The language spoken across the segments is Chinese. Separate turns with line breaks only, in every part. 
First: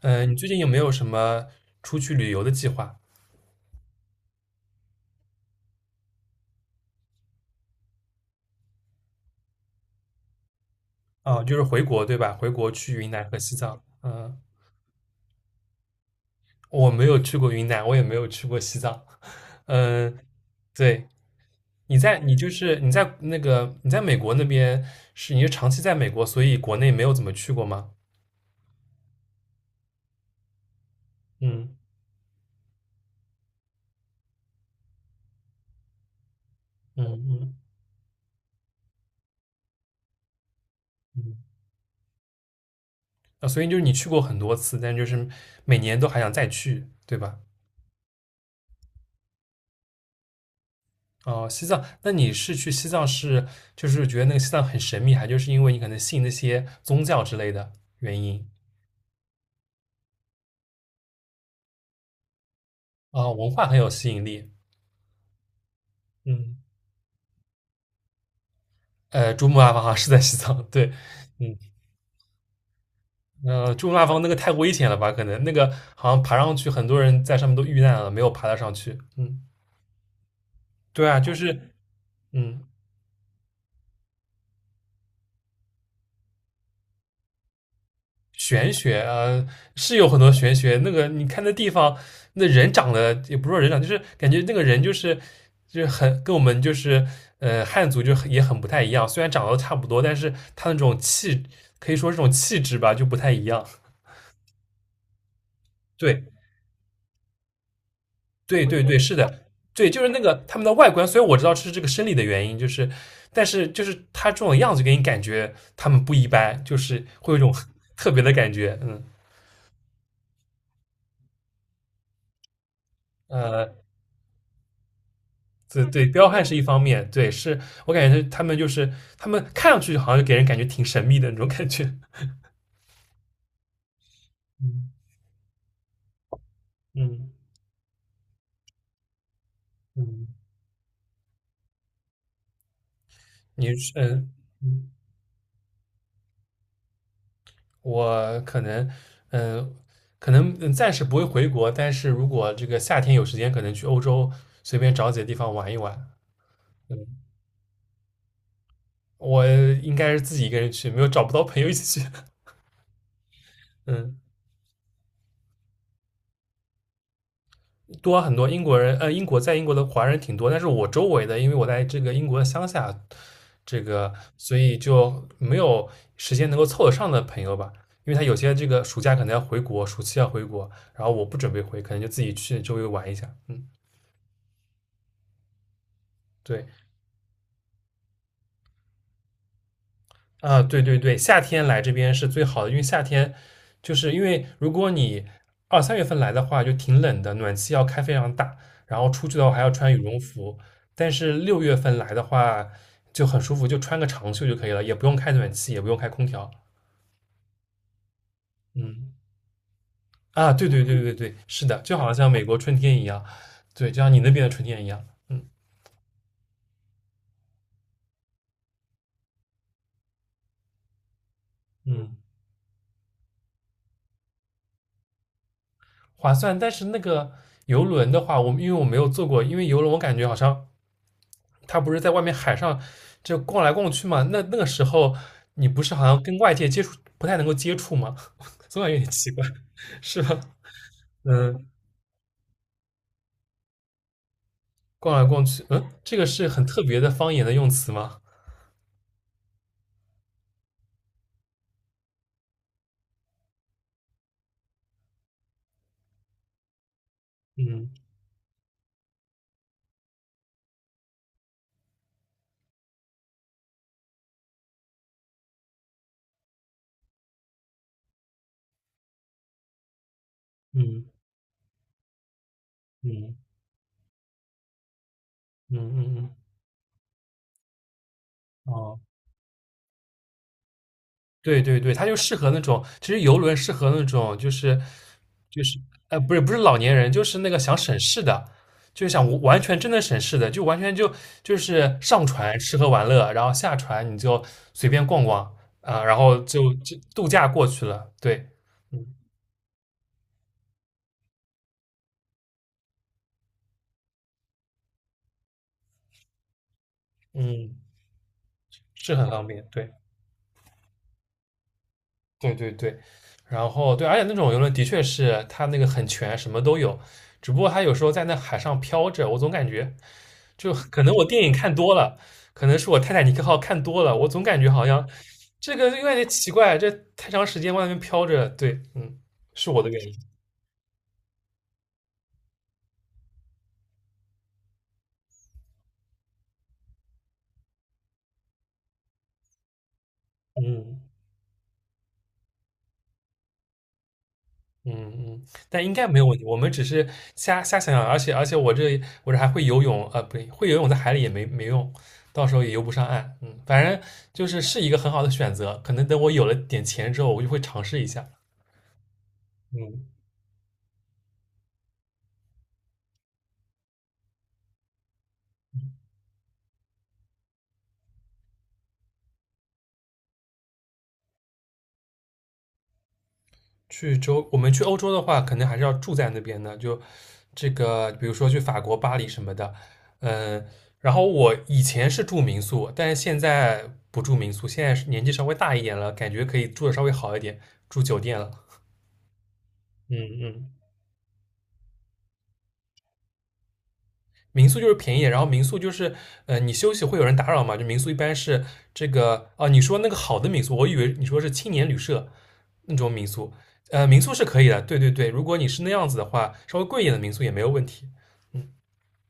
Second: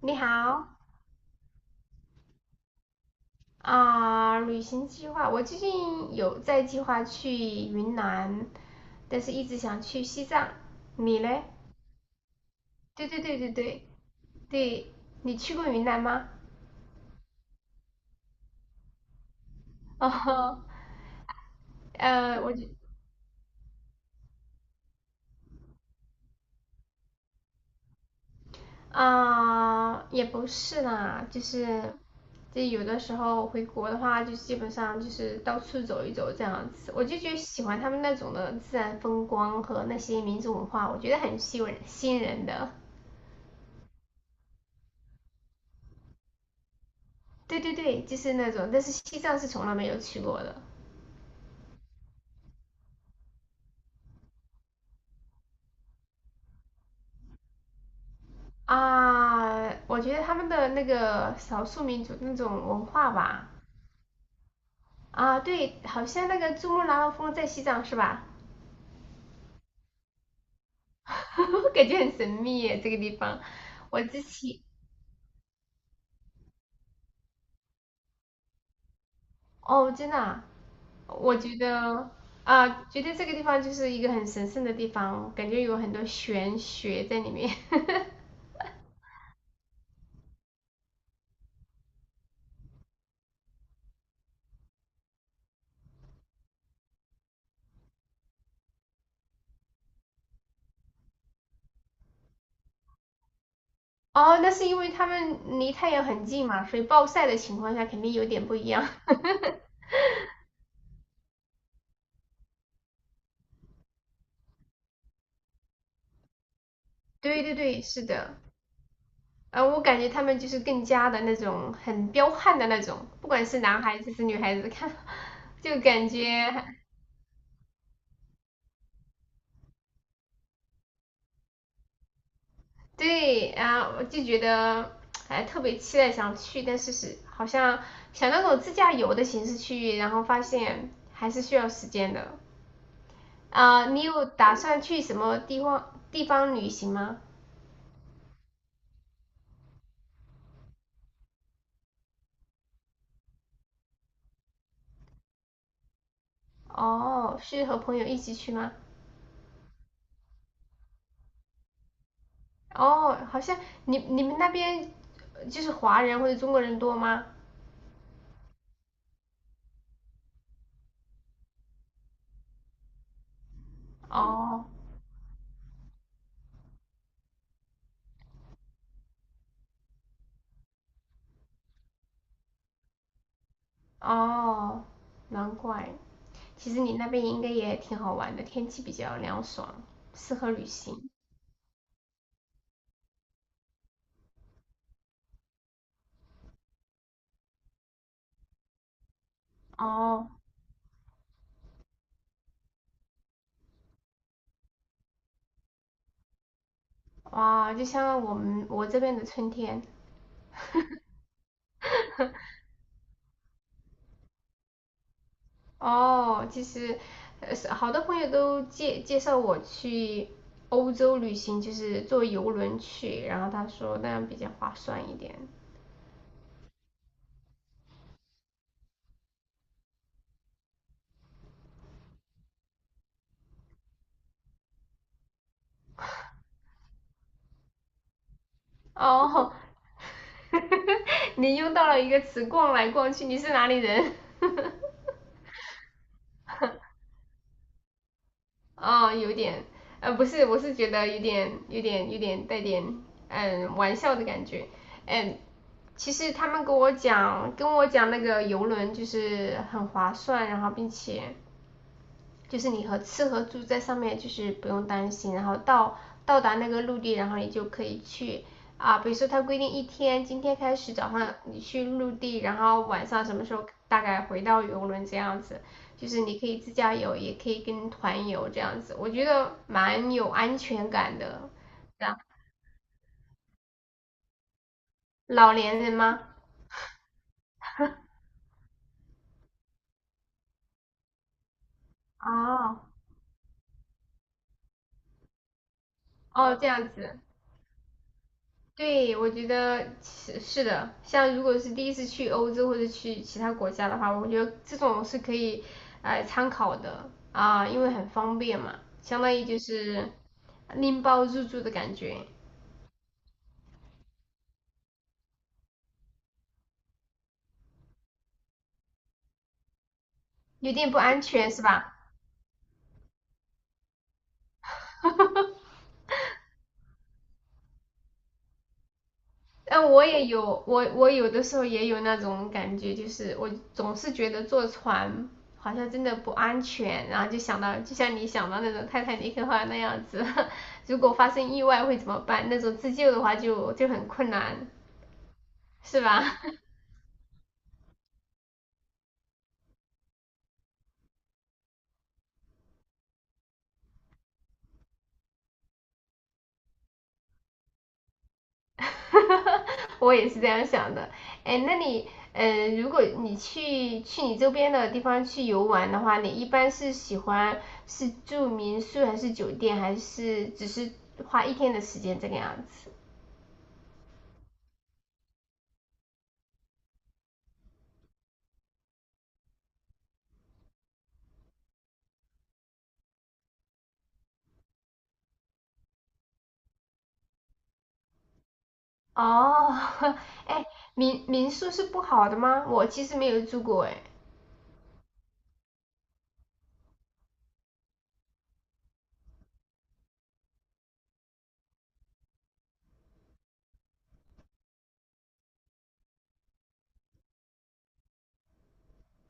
你
你最近有
好，
没有什么出去旅游的计划？
啊、旅行计划，我最近有在计划去云南，但是一直想去西藏。你嘞？
就是回国对吧？回国去
对
云
对
南和
对对
西藏。
对
嗯、
对，你去过云南吗？
我没有去过云南，我也没有去过西藏。嗯、
哦，
对，你在你
呃，
就
我就
是你在那个你在美国那边是你是长期在美国，所以国内没有怎么去过吗？
啊、也不是啦，就
嗯
是就有的时候回国的话，就基本上就是到处走一走这样子。我
嗯
就觉得
嗯
喜欢他们那种的自然风光和那些民族文化，我觉得
嗯。
很吸引人的。
啊，所以就是你去过很多次，但就是每年都还想再去，对吧？
对对对，就是那种，但是西藏是从来没有去过的。
哦，西藏，那你去西藏就是觉得那个西藏很神秘，还就是因为你可能信那些宗教之类的原因
啊。我觉得他们的那个少数民族那种文化
啊，哦
吧，
文化很有吸引力。
啊，对，好像那个
嗯，
珠穆朗玛峰在西藏是吧？
珠穆朗玛峰好像是在西藏，对，嗯，
感觉很神秘耶这个地方。
珠穆
我
朗玛峰
之
那个太
前
危险了吧？可能那个好像爬上去，很多人在上面都遇难了，没有爬得上去。嗯，
哦，真的啊。
对啊，就
我觉
是
得
嗯。
啊，觉得这个地方就是一个很神圣的地方，感觉有很多玄学在里面。
玄学啊，是有很多玄学。那个你看那地方，那人长得也不是说人长，就是感觉那个人很跟我们就是汉族就很也很不太一样。虽然长得都差不多，但是他那种气可以说这种气质吧就不太一样。
哦，那是因为他们离太阳很
对
近嘛，所以暴晒的情况下肯定有点不
对
一
对
样。
对，是的，对，就是那个他们的外观。虽然我知道是这个生理的原因，就是但是就是他这种样子给你感觉他们不一般，就是会有一
对
种
对对，是
特别的
的，
感觉。嗯
我感觉他们就是更加的那种很彪悍的那种，不管是
呃，
男孩子是女孩子看，就
对对，
感觉。
彪悍是一方面，对，是我感觉他们就是他们看上去好像就给人感觉挺神秘的那种感觉。
对啊，我就觉
嗯
得哎特别期待想去，但是是
嗯
好像想那种自驾游的形式去，然后
嗯，
发现还是需要时间的。
你
啊。
是
你有
嗯，
打算
嗯
去什么地方旅行吗？
我可能嗯呃可能暂时不会回国，但是如果这个夏天有时间，可能去欧洲随便找几个地方玩一玩。嗯，
哦，是和朋友一起去吗？
我应该是自己一个人去，没有找不到朋友一起去。
哦，好像 你
嗯。
你们那边就是华人或者中国人多吗？
多很多英国人，英国在英国的华人挺多，但是我周围的，因为我在这个英国的乡下，这个所
哦。
以就没有时间能够凑得上的朋友吧。因为他有些这个暑假可能要回国，暑期要回国，然后我不准备回，可能就自己去周围玩一下。嗯，
哦，难怪。
对。
其实你那边应该也挺好玩的，天气比较凉爽，适合
啊，
旅
对对
行。
对，夏天来这边是最好的，因为夏天就是因为如果你二三月份来的话，就挺冷的，暖气要开非常大，然后出去的话还要穿羽绒
哦。
服。但是六月份来的话就很舒服，就穿个长袖就可以了，也不用开暖气，也不用开空调。
哇，就像我们我这
嗯，
边的春天。
啊，对对对对对，是的，就好像美国 春天一样，对，就像你那边的春天一样。嗯
哦，其实，是好多朋友都介绍我去欧洲旅行，就是
嗯，
坐游轮去，然后他说那样比较划算一点。
划算。但是那个游轮的话，我因为我没有坐过，因为游轮我感觉好像。他不是在外面海上就逛来逛去嘛？那那个时候你不是好像跟外界接触不太能够接触吗？总感觉有点奇怪，
哦。
是吧？
你
嗯，
用到了一个词“逛来逛去”，你是哪里人？
逛来逛去，嗯，这个是很特别的方言的用词吗？
哦，有点，不是，我是觉得有点带点，嗯，玩笑的感觉。嗯，其实他们跟我讲，跟我
嗯
讲那个游轮就是很划算，然后并且就是你和吃和住在上面就是不用担心，然后到到达那个陆地，然后你就可以去啊，比如说它规定一天，今天开始
嗯
早上你去陆地，然后晚上什
嗯
么时候大概回到游轮这样子，
嗯
就
嗯
是
嗯，
你可以自驾游，也可以跟团游这样子，
哦。
我觉得蛮有安全感的。
对对对，它
是
就
啊。
适合那种，其实游轮适合那种就是
老
就是，
年人吗？
不是不是老年人，就是那个想省事的，就是想完全真的省事的，就完全就就是上船吃喝
哦。
玩乐，然后下船你就随便逛逛啊，然后
哦，这
就
样
就
子。
度假过去了。对，嗯
对，我觉得是的，像如果是第一次去欧洲或者去其他国家的话，我觉得这种是可以参考的啊，
嗯，
因为很方便嘛，
是
相
很
当于
方
就
便，对。
是拎包入住的感觉，
对对对，然后对，而且那种游轮的确是它那个很全，什么都有，只不过它有时候在那海上飘着，我总感觉
有
就
点不
可能
安
我电
全
影
是
看多
吧？
了，可能是我《泰坦尼克号》看多了，我总感觉好像这个有点奇怪，这太长时间外面飘着，对，嗯，是我的
但
原
我
因，
也有，我有的时候也有那种感觉，就是我总是觉得坐船好像真的不安全，然后就想到，就像你想到那种泰坦尼克号那样子，
嗯。
如果发生意外会怎么办？那种自救的话就很困难，
嗯嗯，但应
是
该没有问
吧？
题。我们只是瞎想想，而且我这还会游泳，啊，不对，会游泳在海里也没没用，到时候也游不上岸。嗯，反正就是是一个很好的选择。可能等我有了点钱之后，我就会尝试一下。嗯，
我也是这样想的。哎，那你，嗯，如果你去你周边的地方去游玩的话，你一般是喜欢是住民宿还是酒店，还是只是花一天的时间这个样子？
我们去欧洲的话，可能还是要住在那边的。就这个，比如说去法国巴黎什么的。嗯，然后我以前是住民宿，但是现在不住民宿，现在是年纪稍微大一点了，感觉可以住的稍微好一点，住酒店了。
哦。
嗯
哎，
嗯。
民宿是不好的吗？我其实没有住过哎。
民宿就是便宜，然后民宿就是，你休息会有人打扰嘛？就民宿一般是这个啊，你说那个好的民宿，我以为你说是青年旅社那种民宿，民宿是可以的，对对对，如果你是那样子的话，稍微贵一点的民宿也没有问题。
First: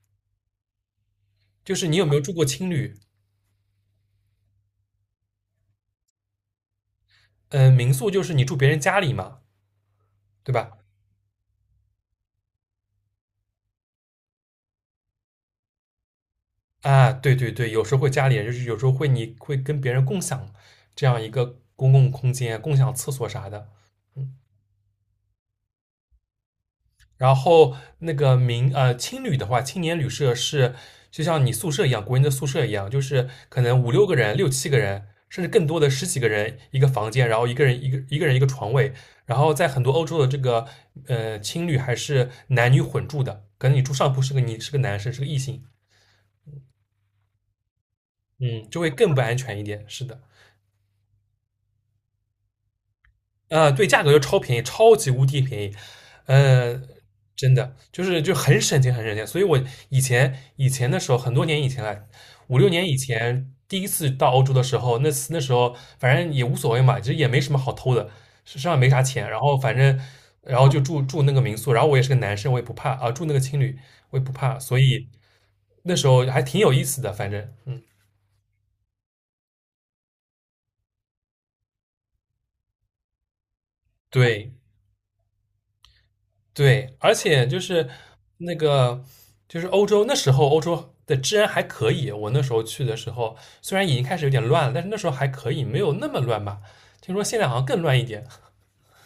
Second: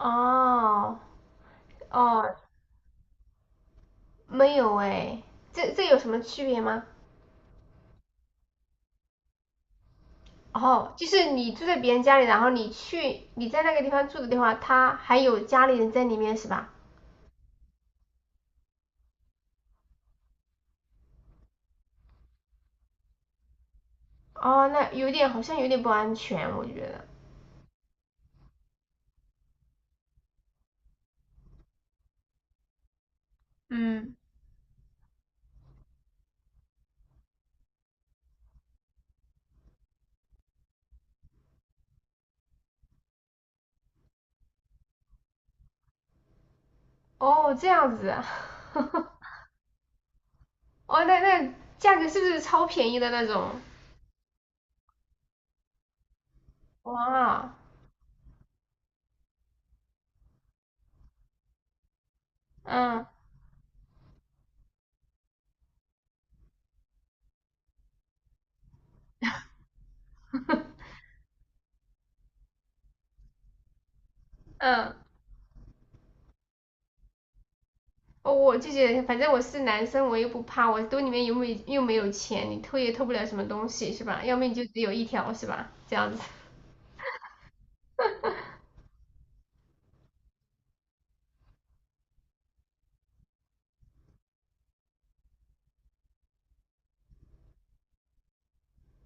哦。
就是你有没有住
哦，
过青旅？
没有哎，这有什么区别吗？
民宿就是你住别人家里嘛，对吧？
哦，就是你住在别人家里，然后你去你在那个地方住的地方，他还有家里人在里面是吧？
啊，对对对，有时候会家里人，就是有时候会你会跟别人共享这样一个公共空间、共享厕所啥的，嗯。
哦，那有点好像有点不安全，我觉得。
然后那个青旅的话，青年旅社是就像你宿舍一样，国内的宿舍一样，就是可能五六个
嗯。
人、六七个人，甚至更多的十几个人一个房间，然后一个人一个人一个床位。然后在很多欧洲的这个青旅还是男女混住的，可能你住上铺是个你是个男生是个异性，
哦，这样子啊，
嗯，就会更 不安全一点。是的，
哦，那价格是不是超便宜的那种？
啊，对，价格就超便宜，超级无敌便宜，呃，真
哇。
的就是就很省钱，很省钱。所以我以前的时候，很多年以前了，五六年以
嗯
前第一次到欧洲的时候，那时候反正也无所谓嘛，其实也没什么好偷的，身上也没啥钱，然后反正然后就住那个民宿，然后我也是个男生，我也不怕啊，住那个青旅我也不怕，所
嗯。
以那时候还挺有意思的，反正嗯，
哦，我就觉得反正我是男生，我又不怕，我兜里面又没有钱，你偷也偷不了什么东西是吧？要么
对。
你就只有一条是吧？这样子。
对，而且就是那个，就是欧洲那时候欧洲的治安还可以。我那时候去的时候，虽然已经开始有点乱了，但是那时候还可以，没有那么乱吧。听说现在好像更乱一点。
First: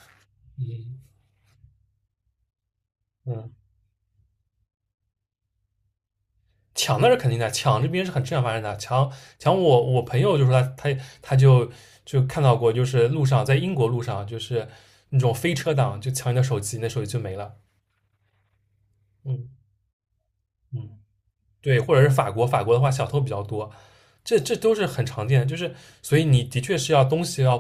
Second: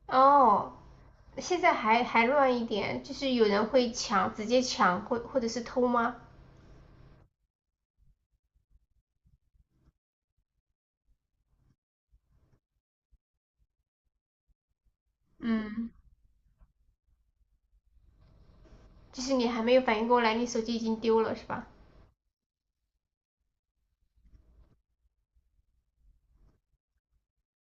哦，
嗯
现在还乱一点，就是有
嗯，
人会抢，直接抢或者是偷吗？
抢那是肯定的，抢这边是很正常发生的。抢我朋友就说他就看到过，就是路上在英国路上就是那种飞车
嗯，
党就抢你的手机，那手机就没了。
就是你
嗯
还没有反应过来，你手机已经
嗯。
丢了是吧？
对，或者是法国，法国的话小偷比较多，这这都是很常见的，就是所以你的确是要东西要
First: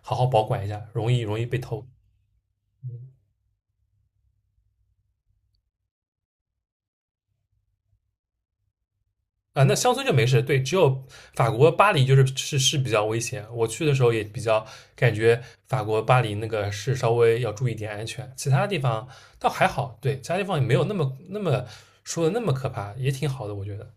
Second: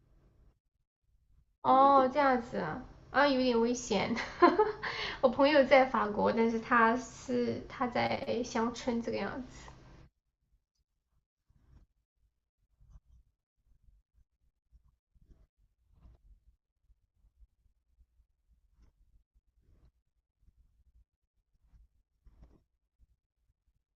好好保管一下，容易被偷。
哦，这样子啊，
嗯
啊，有点危险。我朋友在法国，但是他在乡村这个样
啊，
子。
那乡村就没事，对，只有法国巴黎就是是是比较危险。我去的时候也比较感觉法国巴黎那个是稍微要注意点安全，其他地方倒还好，对，其他地方也没有那么那么说的那么可怕，也挺好的，我觉得。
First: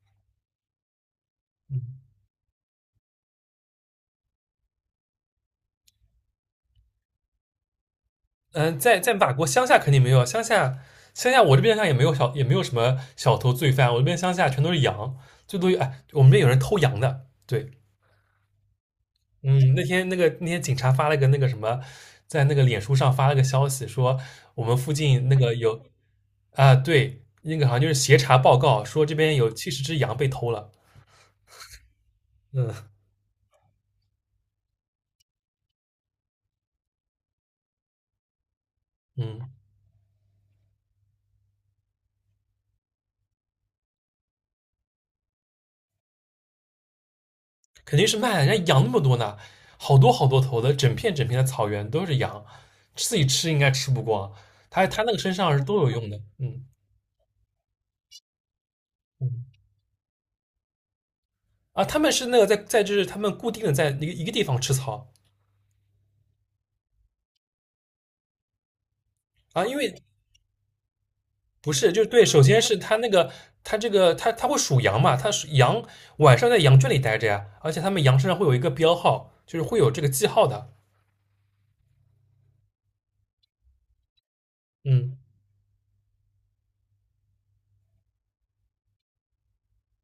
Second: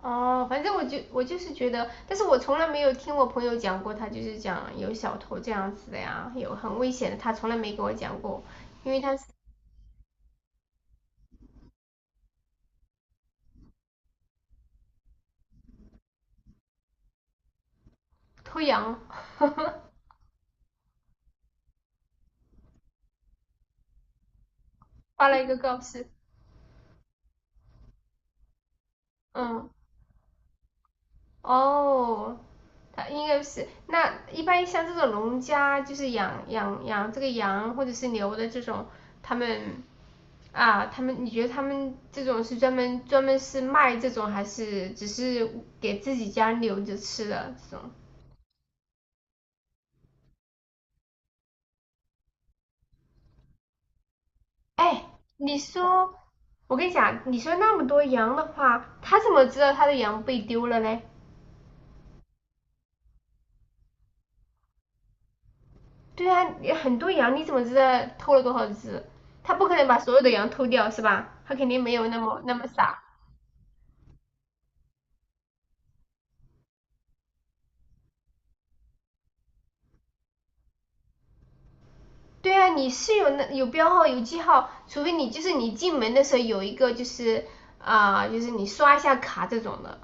哦，反正我就是觉
嗯
得，但是我从来没有听我朋友讲过，他就是讲有小偷这样子的呀，有很危险的，他从来没给我讲过，
嗯，
因
在
为
在
他是
法国乡下肯定没有，乡下我这边上也没有小也没有什么小偷罪犯，我这边乡下全都是羊，最多哎，我们这边有人偷羊的，对，
偷羊，
嗯，那天那个那天警察发了个那个什么，在那个脸书上发了个消息说我们附近
发
那
了一
个
个
有
告示，
啊，对，那个好像就是协查报告说这边有七
嗯。
十只羊被偷了，
哦，
嗯
它应该是那一般像这种农家，就是养这个羊或者是牛的这种，他
嗯。
们啊，他们你觉得他们这种是专门是卖这种，还是只是给自己家留着吃的这种？
肯定是卖啊，人家羊那么多呢，好多好多头的，整片整片的草原都是羊，自己吃应该吃不光。它
哎，
那个身上
你
是都有用
说，
的，嗯
我跟你讲，你说那么多羊的话，他怎
嗯
么知道他的羊被丢了嘞？
啊，他们是那个在就是他们固定的在一个一个地方吃草
对啊，很多羊你怎么知道偷了多少只？他
啊，
不可
因
能
为
把所有的羊偷掉是吧？他肯
不
定
是
没
就
有
是
那
对，
么
首
那
先
么
是它
傻。
那个它会数羊嘛，它是羊晚上在羊圈里待着呀，而且他们羊身上会有一个标号，就是会有这个记号的，
对啊，你是有那有标号有记号，除非
嗯
你就是你进门的时候有一个就是啊、就是你刷一下卡这种的，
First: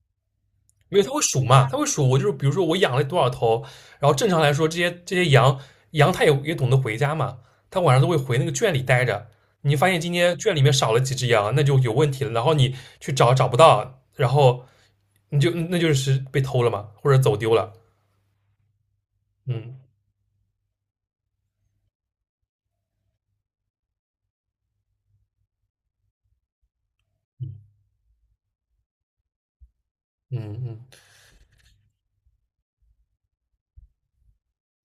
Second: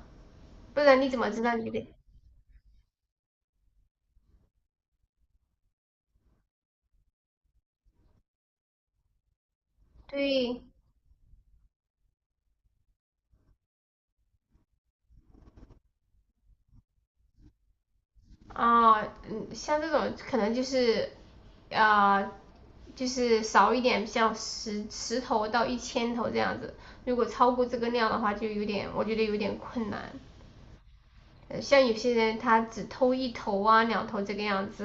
不
没
然
有，
你
它
怎
会
么知
数
道
嘛，
你
它
的？
会数。我就是比如说我养了多少头，然后正常来说，这些羊它也也懂得回家嘛，它晚上都会回那个圈里待着。你发现今天圈
对
里面少了几只羊，那就有问题了。然后你去找找不到，然后你就那就是被偷了嘛，或者走丢了。
啊。嗯，
嗯
像这种可能就是啊，就是少一点，像十头到1000头这样子。如果超过这个量的话，就有点我觉得有点困难。
嗯嗯，
像有些人他只偷1头啊2头这个样子，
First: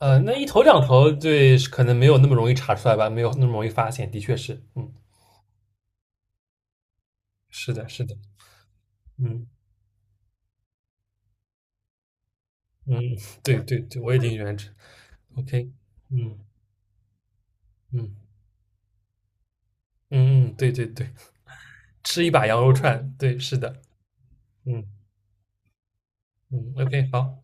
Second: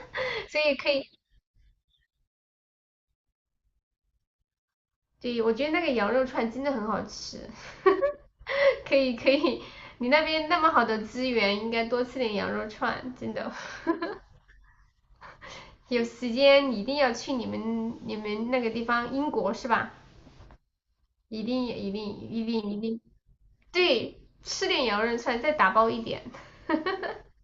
那一 头
所以
两
可以，
头对，可能没有那么容易查出来吧，没有那么容易发现，的确是，嗯，
对，我觉得那个羊肉串真的很好吃。
是的，是的，
可以可
嗯
以，你那边那么好的资源，应该多吃点羊肉串，
嗯，
真的。
对对对，我也挺 喜欢吃。OK，
有时
嗯
间一定要去你们
嗯
你们那个地方，英国是吧？
嗯嗯，对对对。
一定一定
吃一
一
把羊
定
肉
一定，
串，对，是的，
对，吃点
嗯
羊肉串，再打包一点。
嗯，OK，好。